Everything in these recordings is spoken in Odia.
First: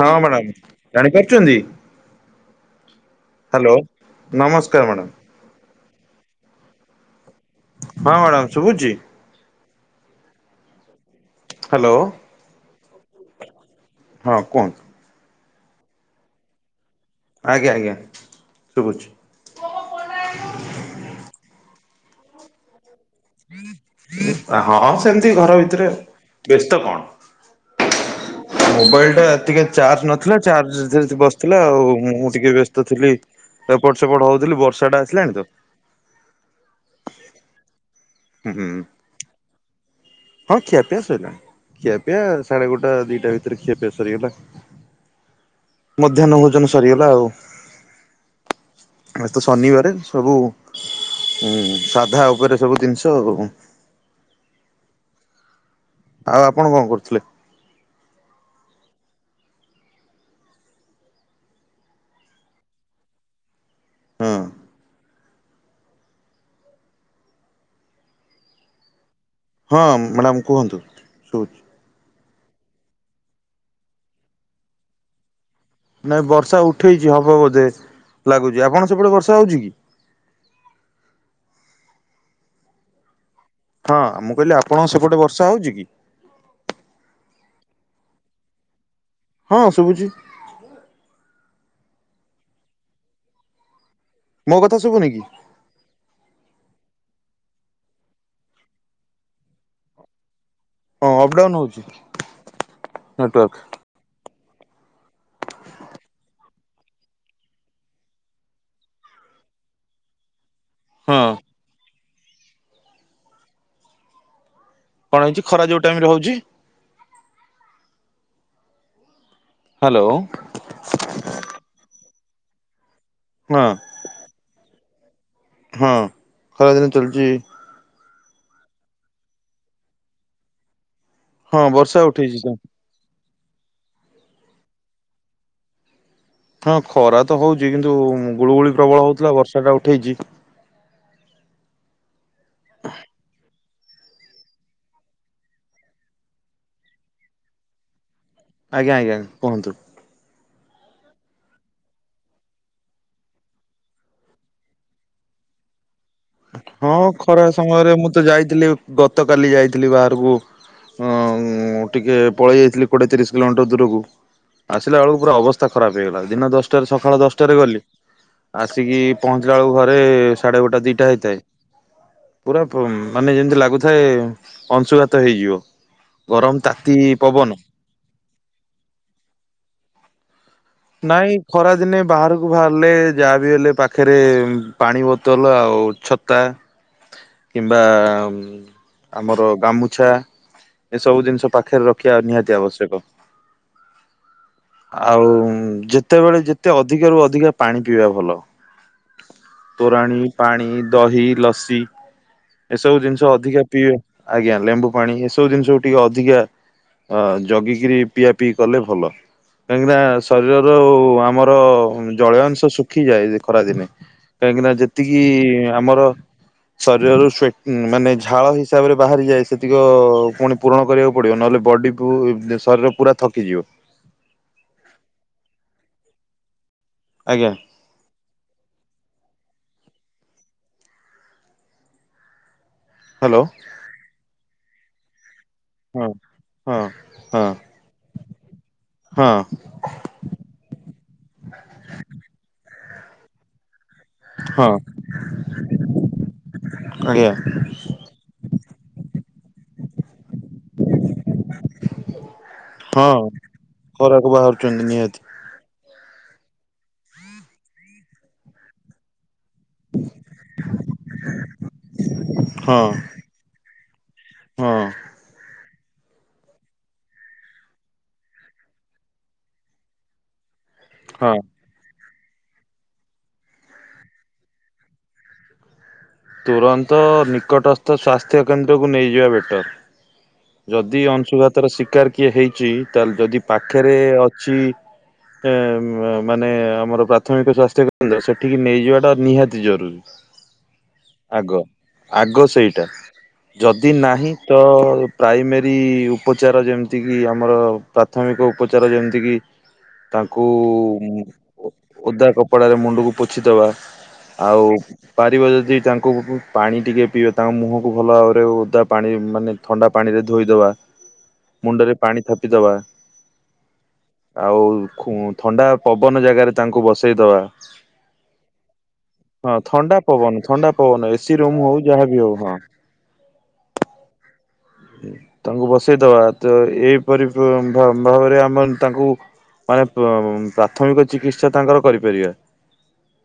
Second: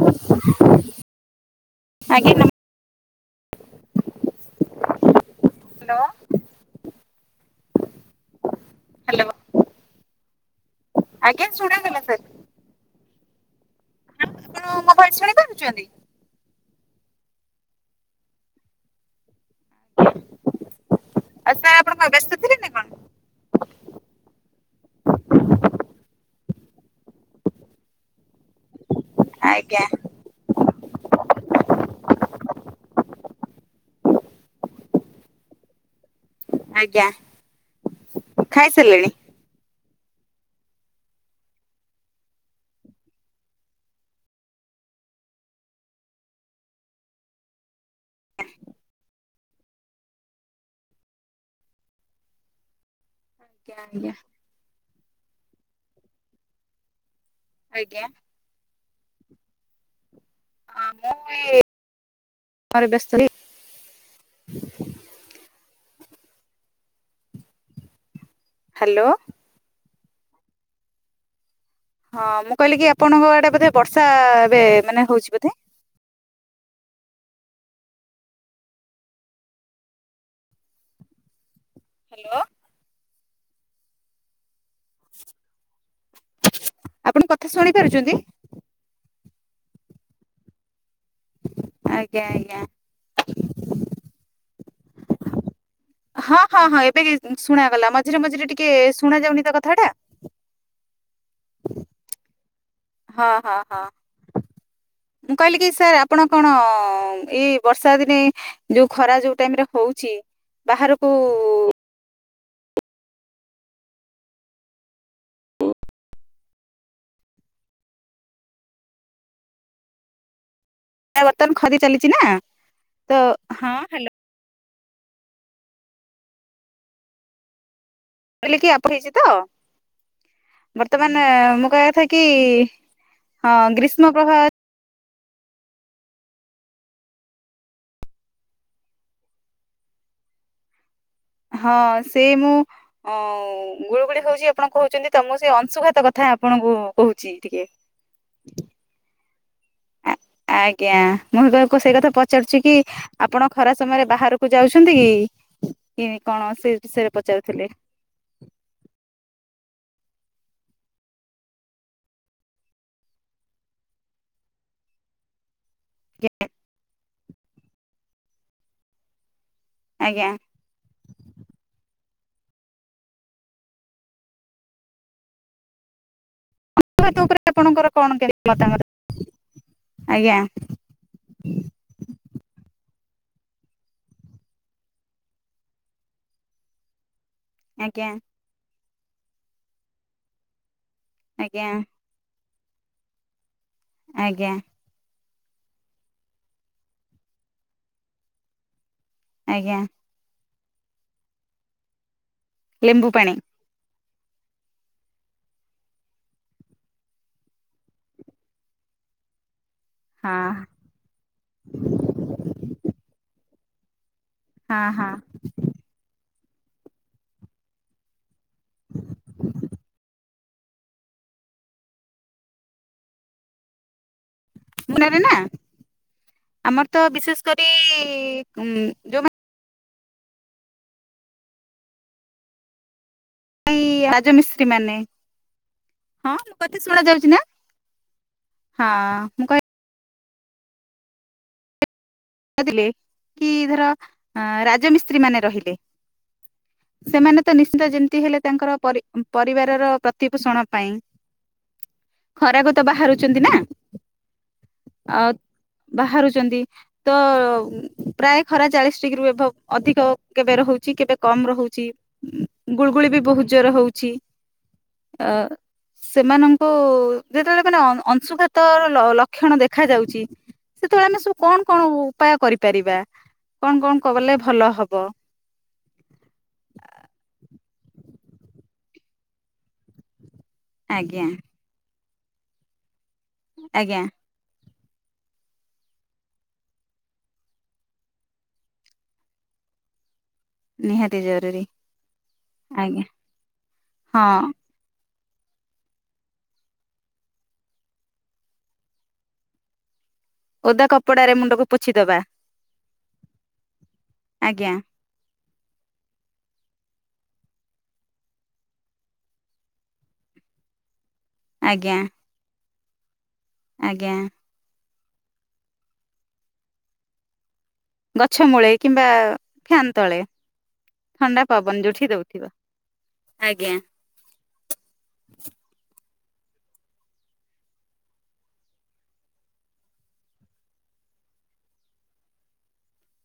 ହଁ ମ୍ୟାଡ଼ାମ ଜାଣିପାରୁଛନ୍ତି? ଆଜ୍ଞା ନମ ହାଲୋ ନମସ୍କାର ମ୍ୟାଡ଼ାମ୍ ହ୍ୟାଲୋ। ହଁ ମ୍ୟାଡ଼ାମ ସୁୁଭୁଛି? ଆଜ୍ଞା ଶୁଣାଗଲା ସାର୍। ହଁ କୁହନ୍ତୁ। ଚୋଦି ଆଜ୍ଞା ଆଜ୍ଞା ଶୁଭୁଛି। ଆଉ ସାର୍ ଆପଣଙ୍କ ବ୍ୟସ୍ତ ଥିଲେ ନା କଣ? ହଁ ସେମିତି ଘର ଭିତରେ ବ୍ୟସ୍ତ କଣ? ମୋବାଇଲ ଟା ଟିକେ ଆଜ୍ଞା ଚାର୍ଜ ନଥିଲା ଚାର୍ଜ ବସିଥିଲା ଆଉ ମୁଁ ଟିକେ ବ୍ୟସ୍ତ ଥିଲି। ଏପଟ ସେପଟ ହଉଥିଲି ବର୍ଷାଟା ଆସିଲାଣି ତ ଆଜ୍ଞା ହୁଁ ଖାଇ ସାଲେଣି? ହଁ ଖିଆପିଆ ସଇଲାଣି। ଖିଆପିଆ ସାଢ଼େ ଗୋଟା ଦିଟା ଭିତରେ ଖିଆପିଆ ସରିଗଲା। ମଧ୍ୟାହ୍ନ ଭୋଜନ ସରିଗଲା ଆଉ। ଆମେ ତ ଶନିବାର ସବୁ ଉଁ ସାଧା ଓପରେ ସବୁ ଦିନିଷ ତ ଉ ଆଜ୍ଞା ଆଉ ଆପଣ କଁ କରୁଥୁଲେ? ଆଜ୍ଞା? ଅ ମୁଁ ଏ ମରେ ବ୍ୟସ୍ତ ହି ହଁ। ହାଲୋ। ହଁ ମାଡ଼ାମ କୁହନ୍ତୁ ଶୁବୁ ହଁ ମୁଁ କହିଲି କି ଆପଣଙ୍କ ଆଡ଼େ ବୋଧେ ବର୍ଷା ଏବେ ମାନେ ହଉଚି ବୋଧେ? ନାଇଁ ବର୍ଷା ଉଠେଇଚି ହବ ବୋଧେ ଲାଗୁଚି ଆପଣ ସେପଟେ ବର୍ଷା ହଉଚି କି? ହାଲୋ। ହଁ ମୁଁ କହିଲି ଆପଣଙ୍କ ସେପଟେ ବର୍ଷା ହଉଚି କି? ଆପଣ କଥା ଶୁଣି ପାରୁଚନ୍ତି? ହଁ ଶୁବୁଚି। ଆଜ୍ଞା ଆଜ୍ଞା। ମୋ କଥା ଶୁବୁନି କି? ହଁ ହଁ ହଁ ଏବେ କି ଶୁଣାଗଲା ମଝିରେ ମଝିରେ ଟିକେ ଶୁଣା ଯାଉନି ତ କଥାଟା। ହଁ ଅପ ଡାଉନ୍ ହଉଚି। ହଁ ହଁ ହଁ। ମୁଁ କହିଲି କି ସାର୍ ଆପଣ କଣ ହଁ ଏଇ ବର୍ଷା ଦିନେ ଯୋଉ ଖରା ଯୋଉ ଟାଇମେରେ ହୋଉଛି ବାହାରୁକୁ ହଁ। କଣ ହେଇଚି ଖରା ଯୋଉ ଟାଇମ୍ ରେ ହଉଚି? ହାଲୋ ବର୍ତ୍ତମାନ ଖରି ଚାଲିଛି ନା ତ ହଁ ହାଲୋ। ହଁ ଖରାଦିନ ଚଲୁଚି। ମୁିଲ କଇଲି କି ଆପ ହେଇଚି ତ ମୋର୍ ତ ମାନେ ହଁ ମୁଁ କହିବା ବର୍ଷା କଥା କି ଉଠେଇଛି ତ। ହଁ, ଗ୍ରୀଷ୍ମ ପ୍ରହା ହଁ ଖରା ତ ହୋଉଚି କିନ୍ତୁ ଗୁଳୁଗୁଳି ପ୍ରବଳ ହୋଉଥୁଲା ବର୍ଷାଟା ଉଠେଇଚି। ହଁ ସେଇ ମୁଁ ଅ ଗୁଳଗୁଳି ହୋଉଚି ଆପଣ କୋହୁଚନ୍ତି ତ ମୁଁ ସେଇ ଅଂଶୁଘାତ କଥା ଆପଣଙ୍କୁ କୋହୁଚି ଟିକେ। ଆଜ୍ଞା ଆଜ୍ଞା। କୁହନ୍ତୁ। ଆଜ୍ଞା। ମୁହୁଁ ତାକୁ ସେଇ କଥା ପଚାରୁଛି କି ଆପଣ ଖରାପ ସମୟରେ ବାହାରୁକୁ ଯାଉଛନ୍ତି କି? [inaudible] କି କଣ ସେ ହଁ ବିଷୟରେ ଖରା ପଚାରୁଥିଲେ ସମୟରେ ମୁଁ ତ ଯାଇଥିଲି ଗତ କଲି ଯାଇଥିଲି ବାହାରୁକୁ। ଅଁ ଟିକେ ପଳେଇ ଯାଇଥିଲି କୋଡ଼ିଏ ତିରିଶ କିଲୋମିଟର୍ ଦୂରକୁ। ଆସିଲା ଅଳୁ ପୁରା ଅବସ୍ଥା ଖରାପ ହେଇଗଲା। ଦିନ ଦଶଟାରେ, ସକାଳ ଦଶଟାରେ ଗଲି ଆସିକି ପହ ଯେ ଆଉ ଘରେ, ଆଜ୍ଞା। ସାଢ଼େ ଗୋଟା ଦିଟା ହେ ପୁରା ପ ମାନେ ଯେମିତି ଲାଗୁଥାଏ ଅଂଶୁଘାତ ହେଇଯିବ ଗରମ ତାତି [inaudible] ଉପରେ ପବନ ଆପଣଙ୍କର କଣ କେମିତି ମତାମତ। ଆଜ୍ଞା। ନାଇଁ ଖରାଦିନେ ବାହାରୁକୁ ଭାରଲେ ଯାହା ବିି ହେଲେ ପାଖେରେ ପାଣି ବୋତଲ ଆଉ ଛତା କିମ୍ବା ଆଜ୍ଞା ଆମର ଗାମୁଛା। ଏସବୁ ଦିନଷ ଆଜ୍ଞା ପାଖରେ ରଖିବା ନିହାତି ଆବଶ୍ୟକ। ଆଜ୍ଞା ଆଉ ଯେତେବେଳେ, ଯେତେ ଅଧିକ ରୁ ଅଧିକା ପାଣି ପିଇବା ଭଲ। ଆଜ୍ଞା ତୋରାଣି ପାଣି, ଦହି, ଲସି। ଏସବୁ ଲେମ୍ବୁ ଜିନିଷ ପାଣି ଅଧିକା ପିଇବେ। ଆଜ୍ଞା। ଲେମ୍ବୁ ପାଣି, ଏସବୁ ଜିନିଷକୁୁ ଟିକେ ଅଧିକା ଅ ଜଗିକିରି, ପିଆ ପିଇ କଲେ ଭଲ। କାହିଁକିନା ହଁ ଶରୀରର, ଆମର ଜଳୀୟ ଅଂଶ ଶୁଖିଯାଏ ଖରାଦିନେ। କାହିଁକି ନା, ହଁ ହଁ ଯେତିକି ଆମର ଶରୀରରୁ, ମାନେ ଝାଳ ହିସାବରେ ବାହାରିଯାଏ। ସେତିକ ପୁଣି ପୂରଣ କରିବାକୁ ପଡିବ। ନହେଲେ ବଡିକୁ ଶରୀର ପୁରା ଥକିଯିବ। ମୁଁ ନେବି ନା। ଆମର ତ ବିଶେଷ ଆଜ୍ଞା କରି ଉ ଯୋଉମାନେ ହ୍ୟାଲୋ ଏଇ ରାଜମିସ୍ତ୍ରୀ ମାନେ ହଁ ମୋ ହଁ କଥା ଶୁଣା ଯାଉଛି ନା? ହଁ ହଁ -ମୁଁ କହୁ [inaudible] ଥିଲି କି ଧର, ହଁ ହଁ ରାଜମିସ୍ତ୍ରୀ ମାନେ ରହିଲେ। ଆଜ୍ଞା ସେମାନେ ତ ନିଶ୍ଚିତ ଯେମିତି ହେଲେ, ତାଙ୍କର ପରି ପରିବାରର ପ୍ରତିପୋଷଣ ପାଇଁ, ଖରାକୁ ତ ବାହାରୁଛନ୍ତି ନା। କରୁଛନ୍ତି ନିହାତି। ଆଉ ବାହାରୁଛନ୍ତି ତ, ପ୍ରାୟ ଖରା ଚାଳିଶ ଡିଗ୍ରୀ ରୁ ଏଭବ। ଅଧିକ କେବେ ରହୁଛି, କେବେ କମ ରହୁଛି, ହଁ ଗୁଳୁଗୁଳି ବି ବହୁତ ଜୋର ହଉଛି। ହଁ। ଅ। ସେମାନଙ୍କୁ ଯେତେବେଳେ, ମାନେ ଅଂଶୁଘାତର ଲକ୍ଷଣ ଦେଖ ଯାଉଛି। ସେତେବେଳେ ଆମେ ହଁ ସବୁ କଣ ଉପାୟ କରିପାରିବା। କଣ କଣ କଲେ ଭଲ ହବ? ତ ସ୍ୱାସ୍ଥ୍ୟ କେନ୍ଦ୍ରକୁୁ ନେଇଯିବା ବେଟର। ଯଦି ଆଜ୍ଞା ଅଂଶୁଘାତର ଶିକାର କିଏ ହେଇଛି, ତାହେଲେ ଯଦି ପାଖରେ ଆଜ୍ଞା ଅଛି ମାନେ ଆମର ପ୍ରାଥମିକ ସ୍ଵାସ୍ଥ୍ୟ କେନ୍ଦ୍ର, ସେଠିକି ନେଇଯିବାଟା ନିହାତି ଜରୁରୀ। [inaudible] ନିହାତି ଆଗ, ଜରୁରୀ ଆଗ ସେଇଟା। ଆଜ୍ଞା ଯଦି ନାହିଁ ହଁ ତ ପ୍ରାଇମେରୀ ଉପଚାର। ଯେମିତିକି ଆମର ପ୍ରାଥମିକ ଉପଚାର ଯେମିତିକି ତାଙ୍କୁ ଓଦା କପଡାରେ ମୁଣ୍ଡକୁ ପୋଛିଦବା ଓଦା କପଡାରେ, ମୁଣ୍ଡକୁ ପୋଛିଦବା। ଆଉ ଆଜ୍ଞା ପାରିବ ଯଦି ତାଙ୍କୁ, ପାଣି ଟିକେ ପିଇବା ତାଙ୍କ ମୁହଁକୁ ଭଲ ଭାବରେ ଓଦା ପାଣିରେ, ମାନେ ଥଣ୍ଡା ପାଣିରେ ଧୋଇଦବା। ମୁଣ୍ଡରେ ଆଜ୍ଞା ପାଣି ଥାପିଦବା। ଆଜ୍ଞା। ଆଉ ଥଣ୍ଡା ପବନ ଜାଗାରେ ତାଙ୍କୁ ବସେଇଦବା। ଗଛ ମୂଳେ କିମ୍ବା ହଁ ଫ୍ୟାନ ଥଣ୍ଡା ତଳେ। ପବନ ପବନ ଏସି ଥଣ୍ଡା ରୁମ୍ ହଉ ପବନ ଯୋଉଠି ଯାହାବି ହଉ ଦଉଥିବ ହଁ ଆଜ୍ଞା। ତାଙ୍କୁ ବସେଇଦବା ତ ଏଇପରି ଭାବରେ ଆମର ତାଙ୍କୁ ମାନେ ପ୍ରାଥମିକ ଚିକିତ୍ସା ତାଙ୍କର କରିପାରିବା।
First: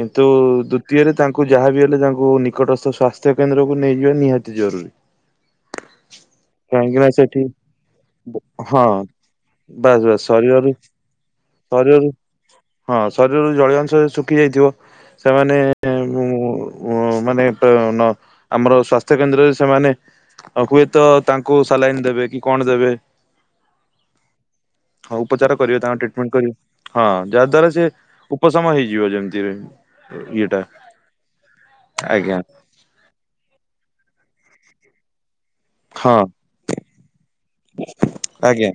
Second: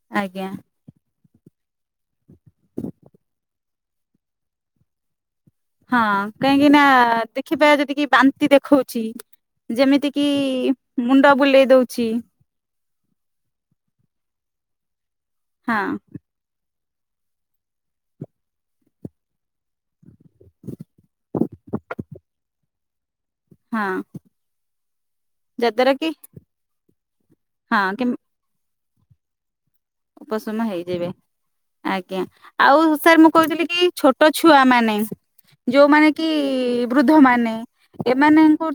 କିନ୍ତୁ ଆଜ୍ଞା ଦ୍ଵିତୀୟରେ ତାଙ୍କୁ ଯାହାବି ହେଲେ ତାଙ୍କୁ ନିକଟସ୍ଥ ସ୍ଵାସ୍ଥ୍ୟ କେନ୍ଦ୍ରକୁ ନେଇଯିବା ନିହାତି ଜରୁରୀ। ହଁ କାହିଁକି ନା ଦେଖିବା ଯଦି କି ବାନ୍ତି ହଁ ଦେଖୋଉଛି। ବାସ୍ ଯେମିତି ବାସ୍ କିି ଶରୀରରୁ ମୁଣ୍ଡ ବୁଲେଇ ଦଉଛି। ଶରୀରରୁ ହଁ ଶରୀରରୁ ଜଳୀୟ ଅଂଶ ଶୁଖି ଯାଇଥିବ, ସେମାନେ ହଁ ହଁ ମାନେ ନ ଆମର ସ୍ୱାସ୍ଥ୍ୟକେନ୍ଦ୍ରରେ ସେମାନେ ଆଉ ହୁଏତ ତାଙ୍କୁ ସାଲାଇନ୍ ଦେବେ କି କଣ ଦେବେ? ହଁ। ହଁ ଉପଚାର କରିବେ ଯାଦ୍ଵାରା ତାଙ୍କ କି ଟ୍ରିଟମେଣ୍ଟ କରିବେ, ହଁ ଯାହା ଦ୍ଵାରା ସେ ହଁ କି ଉପଶମ ହେଇ ଯିବ ଯେମିତି ରେ। ଉପଶମ ହେଇଯିବେ ଆଜ୍ଞା ଆଉ ସାର୍ ମୁଁ କହୁଥିଲି କି ଛୋ ଛୋଟ ଛୁଆ ମାନେ। ଯୋଉମାନେ ହଁ କି ଅ ମାନେ ଆଜ୍ଞା।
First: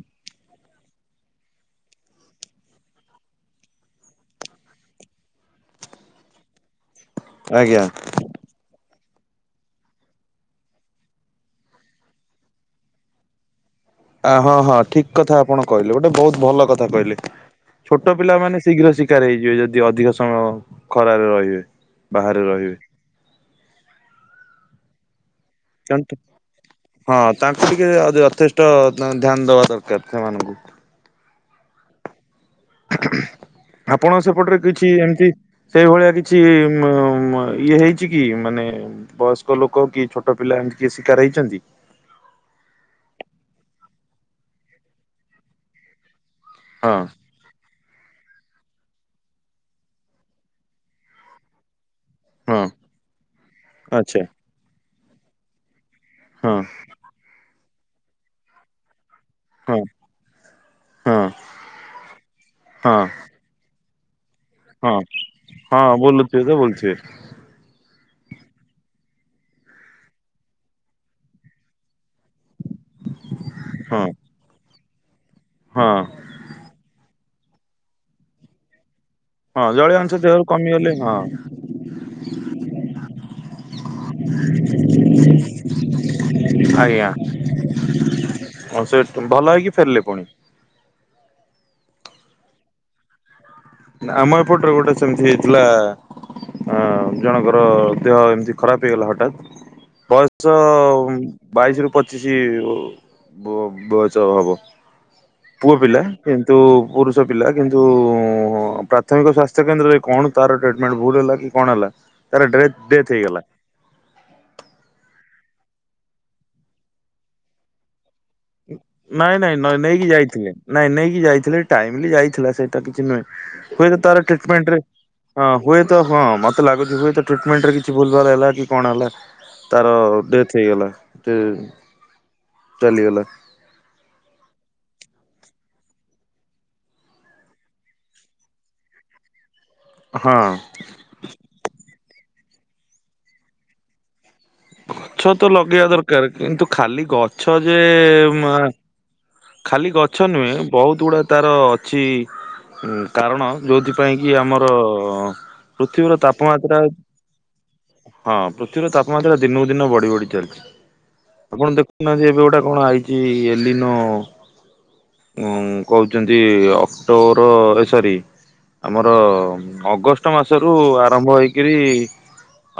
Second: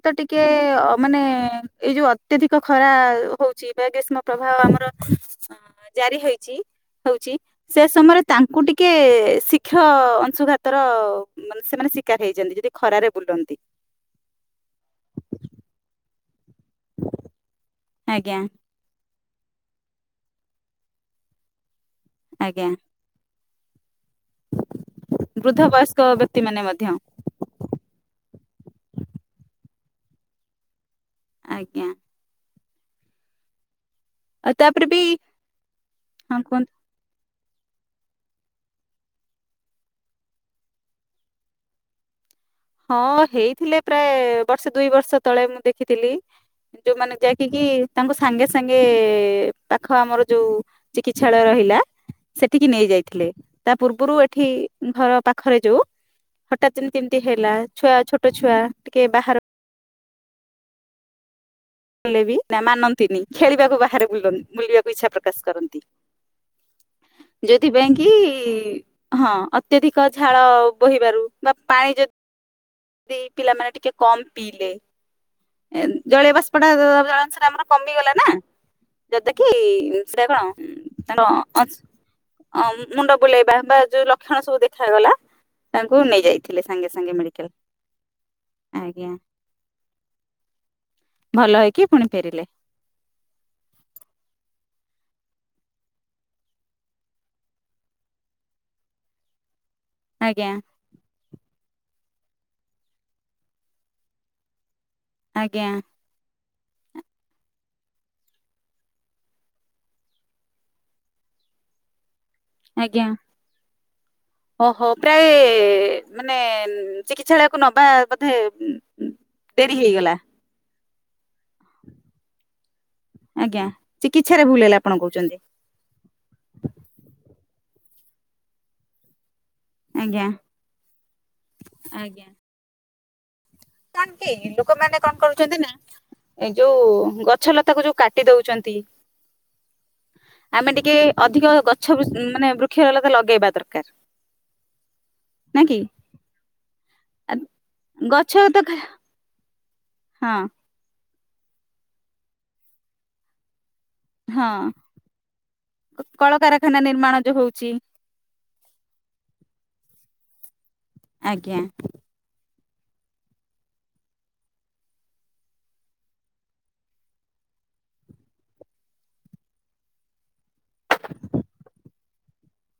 ଜାରି ହେଇଛି ହଉଛି ଆଜ୍ଞା ସେ ଶିକ୍ଷ ଅଂଶୁଘାତର ମାନେ ସେମାନେ ଶିକାର ହେଇଛନ୍ତି ଯଦି ଖରାରେ ବୁଲନ୍ତି। ଆ ହଁ ଆଜ୍ଞା ଛୋଟ ପିଲା। ବାହାରେ ଆଜ୍ଞା ରହିବେ। ବୃଦ୍ଧ ବୟସ୍କ ବ୍ୟକ୍ତି ମାନେ ମଧ୍ୟ [inaudible] ପ୍ରଥା ମାନଙ୍କୁ। ଆଜ୍ଞା। [inaudible] ଇଏ ହେଇଛି ଆଉ ତାପରେ ବି ହଁ କୁହନ୍ତୁ କି ମାନେ [inaudible] ହଁ ହେଇଥିଲେ ପ୍ରାୟ ବର୍ଷେ ଦୁଇ ବର୍ଷ ତଳେ ମୁଁ ଦେଖିଥିଲି। ହଁ ଯୋଉମାନେ ଯାଇକିକି ତାଙ୍କ। ସାଙ୍ଗେ ସାଙ୍ଗେ ପାଖ ଆମର ଯୋଉ ଚିକିତ୍ସାଳୟ ରହିଲା। ହଁ ସେଠିକି ନେଇ ଯାଇଥିଲେ ତା ପୂର୍ବରୁ ଆଚ୍ଛା ଏଠି ଘର ପାଖରେ ଯୋଉ। ହଁ ହଠାତ୍ ତିନିଟି ହେଲା ଛୁଆ ଛୋଟ ଛୁଆ ଟିକେ ବାହାର। ହଁ ହଁ। କଲେ ବି ନା ହଁ ମାନନ୍ତିନି ଖେଳିବାକୁ ବାହାରେ ବୁଲନ୍ତି। ବୁଲିବାକୁ ହଁ ଇଚ୍ଛା ପ୍ରକାଶ କରନ୍ତି ହଁ ବୁଲୁଥିବେ ତ ବୁଲୁଥିବେ ଯଦି। ହଁ ଅତ୍ୟଧିକ ଝାଳ ବୋହିବାରୁ ବା ପାଣି ଯଦି। ପିଲାମାନେ ଟିକେ ହଁ କମ ପିଇଲେ ହଁ। ଜଳେଇବା। ଜଳ ଅଂଶ ଟା ଆମର କମି ଗଲା ନା। ଯଦ କି ହଁ ଜଳୀୟ ଅଂଶ ସେଟା ଦେହରୁ କମିଗଲେ ହଁ କଣ ତ। ଅ ମୁଣ୍ଡ ବୁଲେଇବା ବା ଯୋଉ ଲକ୍ଷଣ ସବୁ ଦେଖାଗଲା ତାଙ୍କୁ ନେଇ ଯାଇଥିଲେ ସାଙ୍ଗେ ସାଙ୍ଗେ ମେଡିକାଲ। ହଁ ସେ ଆଜ୍ଞା ଭଲ ହେଇକି ଫେରିଲେ ପୁଣି। ଭଲ ହେଇକି ପୁଣି ଫେରିଲେ। ଆମ ଅପଟର ଗୋଟେ ସେମତି ହେଇଥିଲା। ଜଣଙ୍କର ଦେହ ଏମିତି ଖରାପ ହେଇଗଲା ହଠାତ୍ ଆଜ୍ଞା ବୟସ। ବାଇଶ ରୁ ପଚିଶି ବୟସ ହବ। ଆଜ୍ଞା ପୁଅ ପିଲା କିନ୍ତୁ ପୁରୁଷ ପିଲା କିନ୍ତୁ। ପ୍ରାଥମିକ ସ୍ୱାସ୍ଥ୍ୟକେନ୍ଦ୍ରରେ କଣ ତାର ଟିଟମେଣ୍ଟ ଭୁଲ ହେଲା କି କଣ ହେଲା ତାର ଡେଥ୍ ଆଜ୍ଞା ଡେଥ୍ ହେଇଗଲା ଓହୋ ପ୍ରାୟ ମାନେ ଚିକିତ୍ସାଳୟକୁ ନବା ବୋଧେ ନାଇଁ ନାଇଁ, ନ ଡେରି ନେଇକି ହେଇଗଲା ଯାଇଥିଲେ ନାଇଁ ନେଇକି ଯାଇ ଟାଇମଲି ଯାଇଥିଲା ସେଇଟା କିଛି ନୁହେଁ ଆଜ୍ଞା ହୁଏତ ଚିକିତ୍ସାରେ ଭୁଲ ହେଲା ତାରମେଣ୍ଟରେ ଆପଣ କହୁଛନ୍ତି ହଁ ହୁଏତ ହଁ ମତେ ଲାଗୁଛି ହୁଏତ ଟ୍ରିଟମେଣ୍ଟ ରେ କିଛି ଭୁଲ ଭଲ ହେଲା କି କଣ ହେଲା ତାର ଆଜ୍ଞା ଡେଥ ହେଇଗଲା ଏ ଆଜ୍ଞା। ଚାଲିଗଲା କଣ କି ଲୋକମାନେ କଣ କରୁଛନ୍ତିନା ଏ ଯୋଉ ଗଛ ଲତାକୁ ଯୋଉ କାଟି ଦଉଛନ୍ତି ହଁ ଆମେ ଟିକେ ଅଧିକ ଗଛ ମାନେ ବୃକ୍ଷରଲତ ଲଗେଇବା ଦରକାର ଗଛତ ନା କି? ଲଗେଇବା ଦରକାର କିନ୍ତୁ ଖାଲି ଗଛ ଯେ ଛ ଉମ, ତ ଖ ଖାଲି ଗଛ ନୁହେଁ, ବହୁତ ଗୁଡ଼ାଏ ତାର ଅଛି କାରଣ ଯୋଉଥିପାଇଁ କି ହଁ ଆମର ପୃଥିବୀର ତାପମାତ୍ରା କଳକାରଖାନା ନିର୍ମାଣ ଯୋଉ ହଉଛି। ହଁ ପୃଥିବୀର ତାପମାତ୍ରା ଦିନକୁ ଦିନ ବଢି ବଢି ଚାଲିଛି, ଆଜ୍ଞା ଆପଣ ଦେଖୁନାହାନ୍ତି ଏବେ ଗୋଟା କଣ ଆଇଚି ଏଲିନ ହଁ କହୁଛନ୍ତି ଅକ୍ଟୋବର ଏ ସରି ଆମର ଅଗଷ୍ଟ ମାସରୁ ଆରମ୍ଭ ହେଇକିରି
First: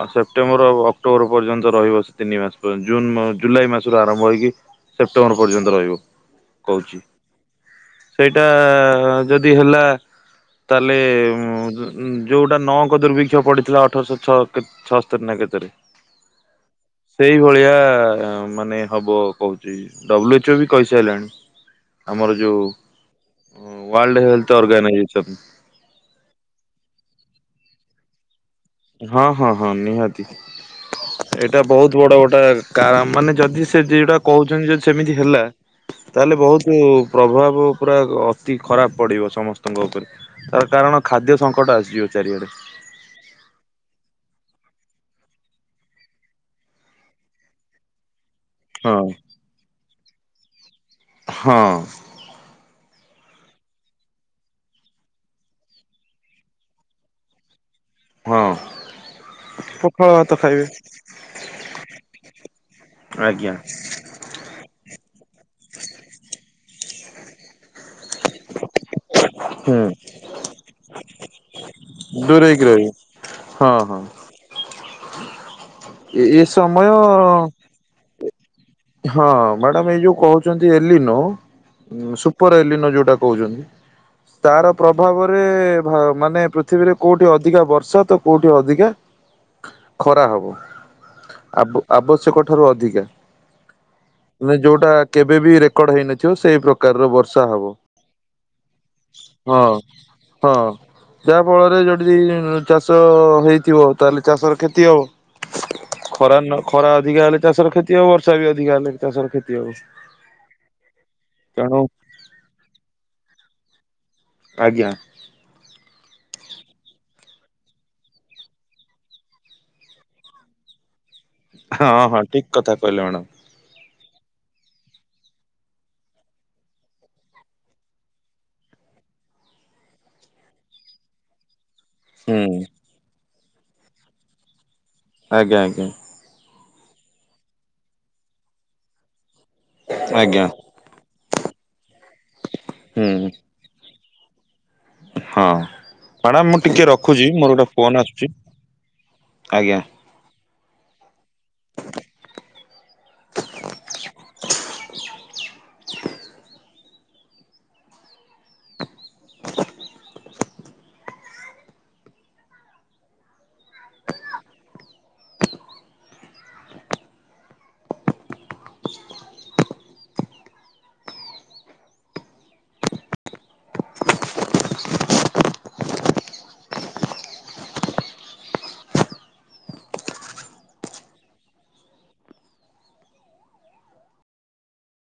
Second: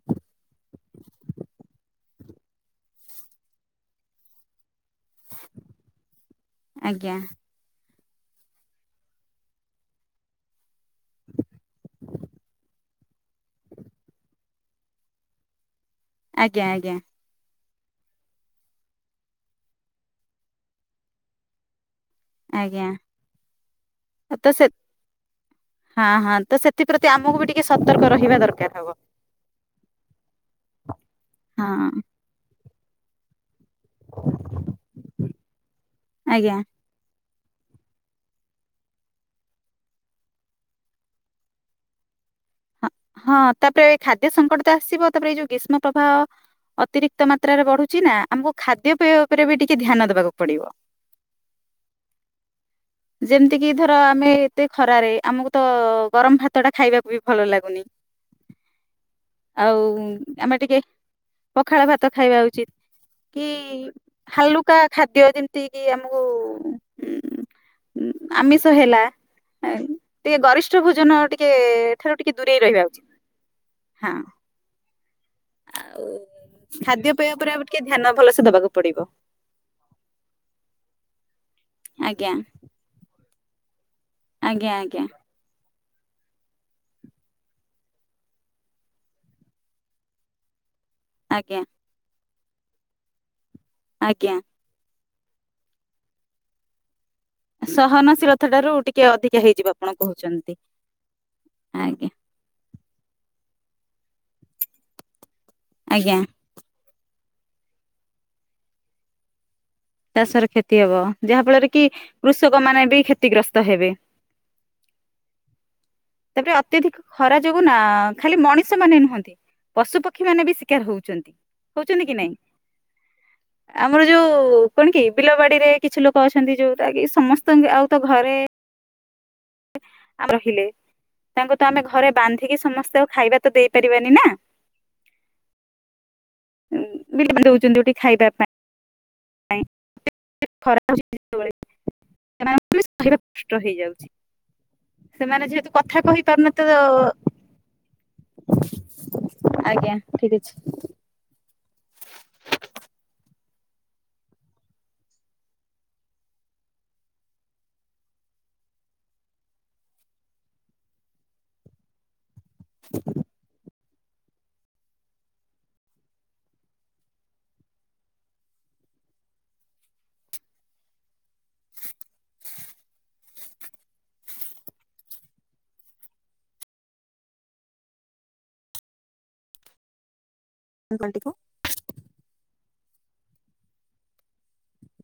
ଆ ସେପ୍ଟେମ୍ବର ଆଉ ଅକ୍ଟୋବର ପର୍ଯ୍ୟନ୍ତ ରହିବ ସେ ତିନିମାସ ପଯ ଜୁନ ମ ଜୁଲାଇ ମାସରୁ ଆରମ୍ଭ ହେଇକି ସେପ୍ଟେମ୍ବର ପର୍ଯ୍ୟନ୍ତ ରହିବ କହୁଛି। ଆଜ୍ଞା ସେଇଟା ଯଦି ହେଲା ତାହେଲେ ଉ ଯୋ ଉ ଯୋଉଟା ନଅଙ୍କ ଦୁର୍ଭିକ୍ଷ ପଡିଥିଲା ଅଠରଶହ ଛଅତୋରି ଛଅସ୍ତରି ନା କେତେରେ। ଆଜ୍ଞା ଆଜ୍ଞା ସେଇ ଭଳିଆ ଆ ମାନେ ହବ କହୁଛି, ଡବଲୁ ଏଚ ଓ ବି କହିସାରିଲାଣି। ଆମର ଯୋଉ ୱାର୍ଲଡ ହଁ ହେଲ୍ଥ ତ ସେ ଅର୍ଗାନାଇଜେସନ ହଁ ହଁ ତ ସେଥିପ୍ରତି ଆମକୁ ବି ଟି କେ ସତର୍କ ରହିବା ଦର୍ ହଁ ହଁ ହଁ ନିହାତି। ଏଇଟା ହଁ ବୋହୁତ୍ ବଡ଼ ଗୋଟେ କାଳ ମାନେ ଯଦି ସେ ଦି ଟା କହୁଛନ୍ତି ଯଦି ସେମିତି ହେଲା, ତାହେଲେ ଆଜ୍ଞା ବହୁତୁ ପ୍ରଭାବ ପୁରା ଅତି ଖରାପ ପଡ଼ିବ ସମସ୍ତଙ୍କ ଉପରେ, ତାର କାରଣ ଖାଦ୍ୟସଙ୍କଟ ଆସିଯିବ ଚାରିଆଡେ। ହଁ ହଁ ତାପରେ ଖାଦ୍ୟ ସଙ୍କଟ ତ ଆସିବ ତାପରେ ଏଇ ଯୋଉ ଗ୍ରୀଷ୍ମ ପ୍ରବାହ ଅତିରିକ୍ତ ମାତ୍ରାରେ ବଢ଼ୁଛି ନା ଆମକୁ ଖାଦ୍ୟ ହଁ ପେୟ ଉପରେ ବି ଟିକେ ଧ୍ୟାନ ଦବାକୁ ପଡ଼ିବ। ହଁ। ଯେମିତିକି ଧର ଆମେ ଏତେ ଖରାରେ ଆମକୁତ ଗରମ୍ ଭାତଟା ଖାଇବାକୁ ବି ଭଲ ଲାଗୁନି। ହଁ ଆଉ ପଖାଳ ଭାତ ଆମେ ଖାଇବେ। ଟିକେ ପଖାଳ ଭାତ ଖାଇବା ଉଚିତ୍। କି ହୁଁ ହାଲୁକା ଖାଦ୍ୟ ଯେମିତିକି ଆମକୁ ହୁଁ ହୁଁ ଆମିଷ ହେଲା ଆ ଟିକେ ଗରିଷ୍ଠ ଭୋଜନ ଟିକେ ଠାରୁ ଟିକେ ଦୂରେଇ ଦୂରେଇକି ରହିବା ଆଉ। ରହିବେ ହଁ ହଁ। ଆଉ ଏ ଏ ସମୟ ଖାଦ୍ୟପେୟ ଉପରେ ଆଉ ଟିକେ ଧ୍ୟାନ ଭଲ ସେ ହଁ ମ୍ୟାଡାମ ଏଇ ଯୋଉ କହୁଛନ୍ତି ଏଲିନୋ, ଆଜ୍ଞା ସୁପର୍ ଏଲିନୋ ଯୋଉଟା ଟା କହୁଛନ୍ତି ତାର ଆଜ୍ଞା ଆଜ୍ଞା ପ୍ରଭାବରେ ଭା ମାନେ ପୃଥିବୀରେ କୋଉଠି ଅଧିକା ବର୍ଷା ତ କୋଉଠି ଅଧିକା ଖରା ହବ। ଆଜ୍ଞା ଆବ-ଆବଶ୍ୟକ ଠାରୁ ଅଧିକା, ଆଜ୍ଞା ମାନେ ଯୋଉଟା କେବେ ବି ରେକର୍ଡ ହେଇନଥିବ ସେଇ ପ୍ରକାରର ବର୍ଷ୍ ସହନଶୀଳତା ଠାରୁ ଟିକେ ଅଧିକା ହଁ ହେଇଯିବ ଆପଣ କହୁଛନ୍ତି। ହଁ। ଯାହା ଫଳରେ ଆଜ୍ଞା ଯଦି ଚାଷ ହେଇ ଥିବା ତାହେଲେ ଚାଷର କ୍ଷତି ହବ। ଆଜ୍ଞା ଖରା ନ ଖରା ଅଧିକା ହେଲେ ଚାଷର କ୍ଷତି ହବ ବର୍ ଷା ବି ଅଧିକା ଚାଷର କ୍ଷତି ହବ ଚାଷର କ୍ଷତି ହବ ଯାହା ଫଳରେ ତେଣୁ କି କୃଷକ ମାନେ ବି କ୍ଷତିଗ୍ରସ୍ତ ହେବେ। ଆଜ୍ଞା। ତାପରେ ଅତ୍ୟଧିକ ଖରା ଯୋଗୁ ନା ଖାଲି ମଣିଷ ମାନେ ନୁହନ୍ତି ପଶୁ ପକ୍ଷୀ ମାନେ ବି ଶିକାର ହୋଉଚନ୍ତି। ହଁ ହଁ ଠିକ୍ କଥା କହିଲେ ମାଡାମ୍। ଆମର ଯୋଉ କଣ କି ବିଲ ବାଡ଼ିରେ କିଛି ଲୋକ ଅଛନ୍ତି ଯୋଉଟା କି ସମସ୍ତଙ୍କୁ ଆଉ ତ ଘରେ ରହିଲେ ତାଙ୍କୁ ତ ଆମେ ଘରେ ବାନ୍ଧିକି ହୁଁ ସମସ୍ତେ ଆଉ ଖାଇବା ତ ଦେଇପାରିବାନି ନା। ଆଜ୍ଞା ଆଜ୍ଞା। ବିଲେ ଦୋଉଛନ୍ତି ଓଟି ଖାଇବା ପାଇଁ। ଆଜ୍ଞା। [unintelligible] ହୁଁ ଖ୍ ଷ୍ଟ ହେଇଯାଉଛି। ସେମାନେ ହଁ ଯେହେତୁ କଥା ମ୍ୟାଡ଼ାମ କହିପାରୁନ ମୁଁ ତ ଟିକେ ରଖୁଛି ମୋର ଗୋଟେ ଫୋନ ଆସୁଛି ଆଜ୍ଞା ଠିକ ଅଛି। ଉଙ୍କା ଟିକୋ।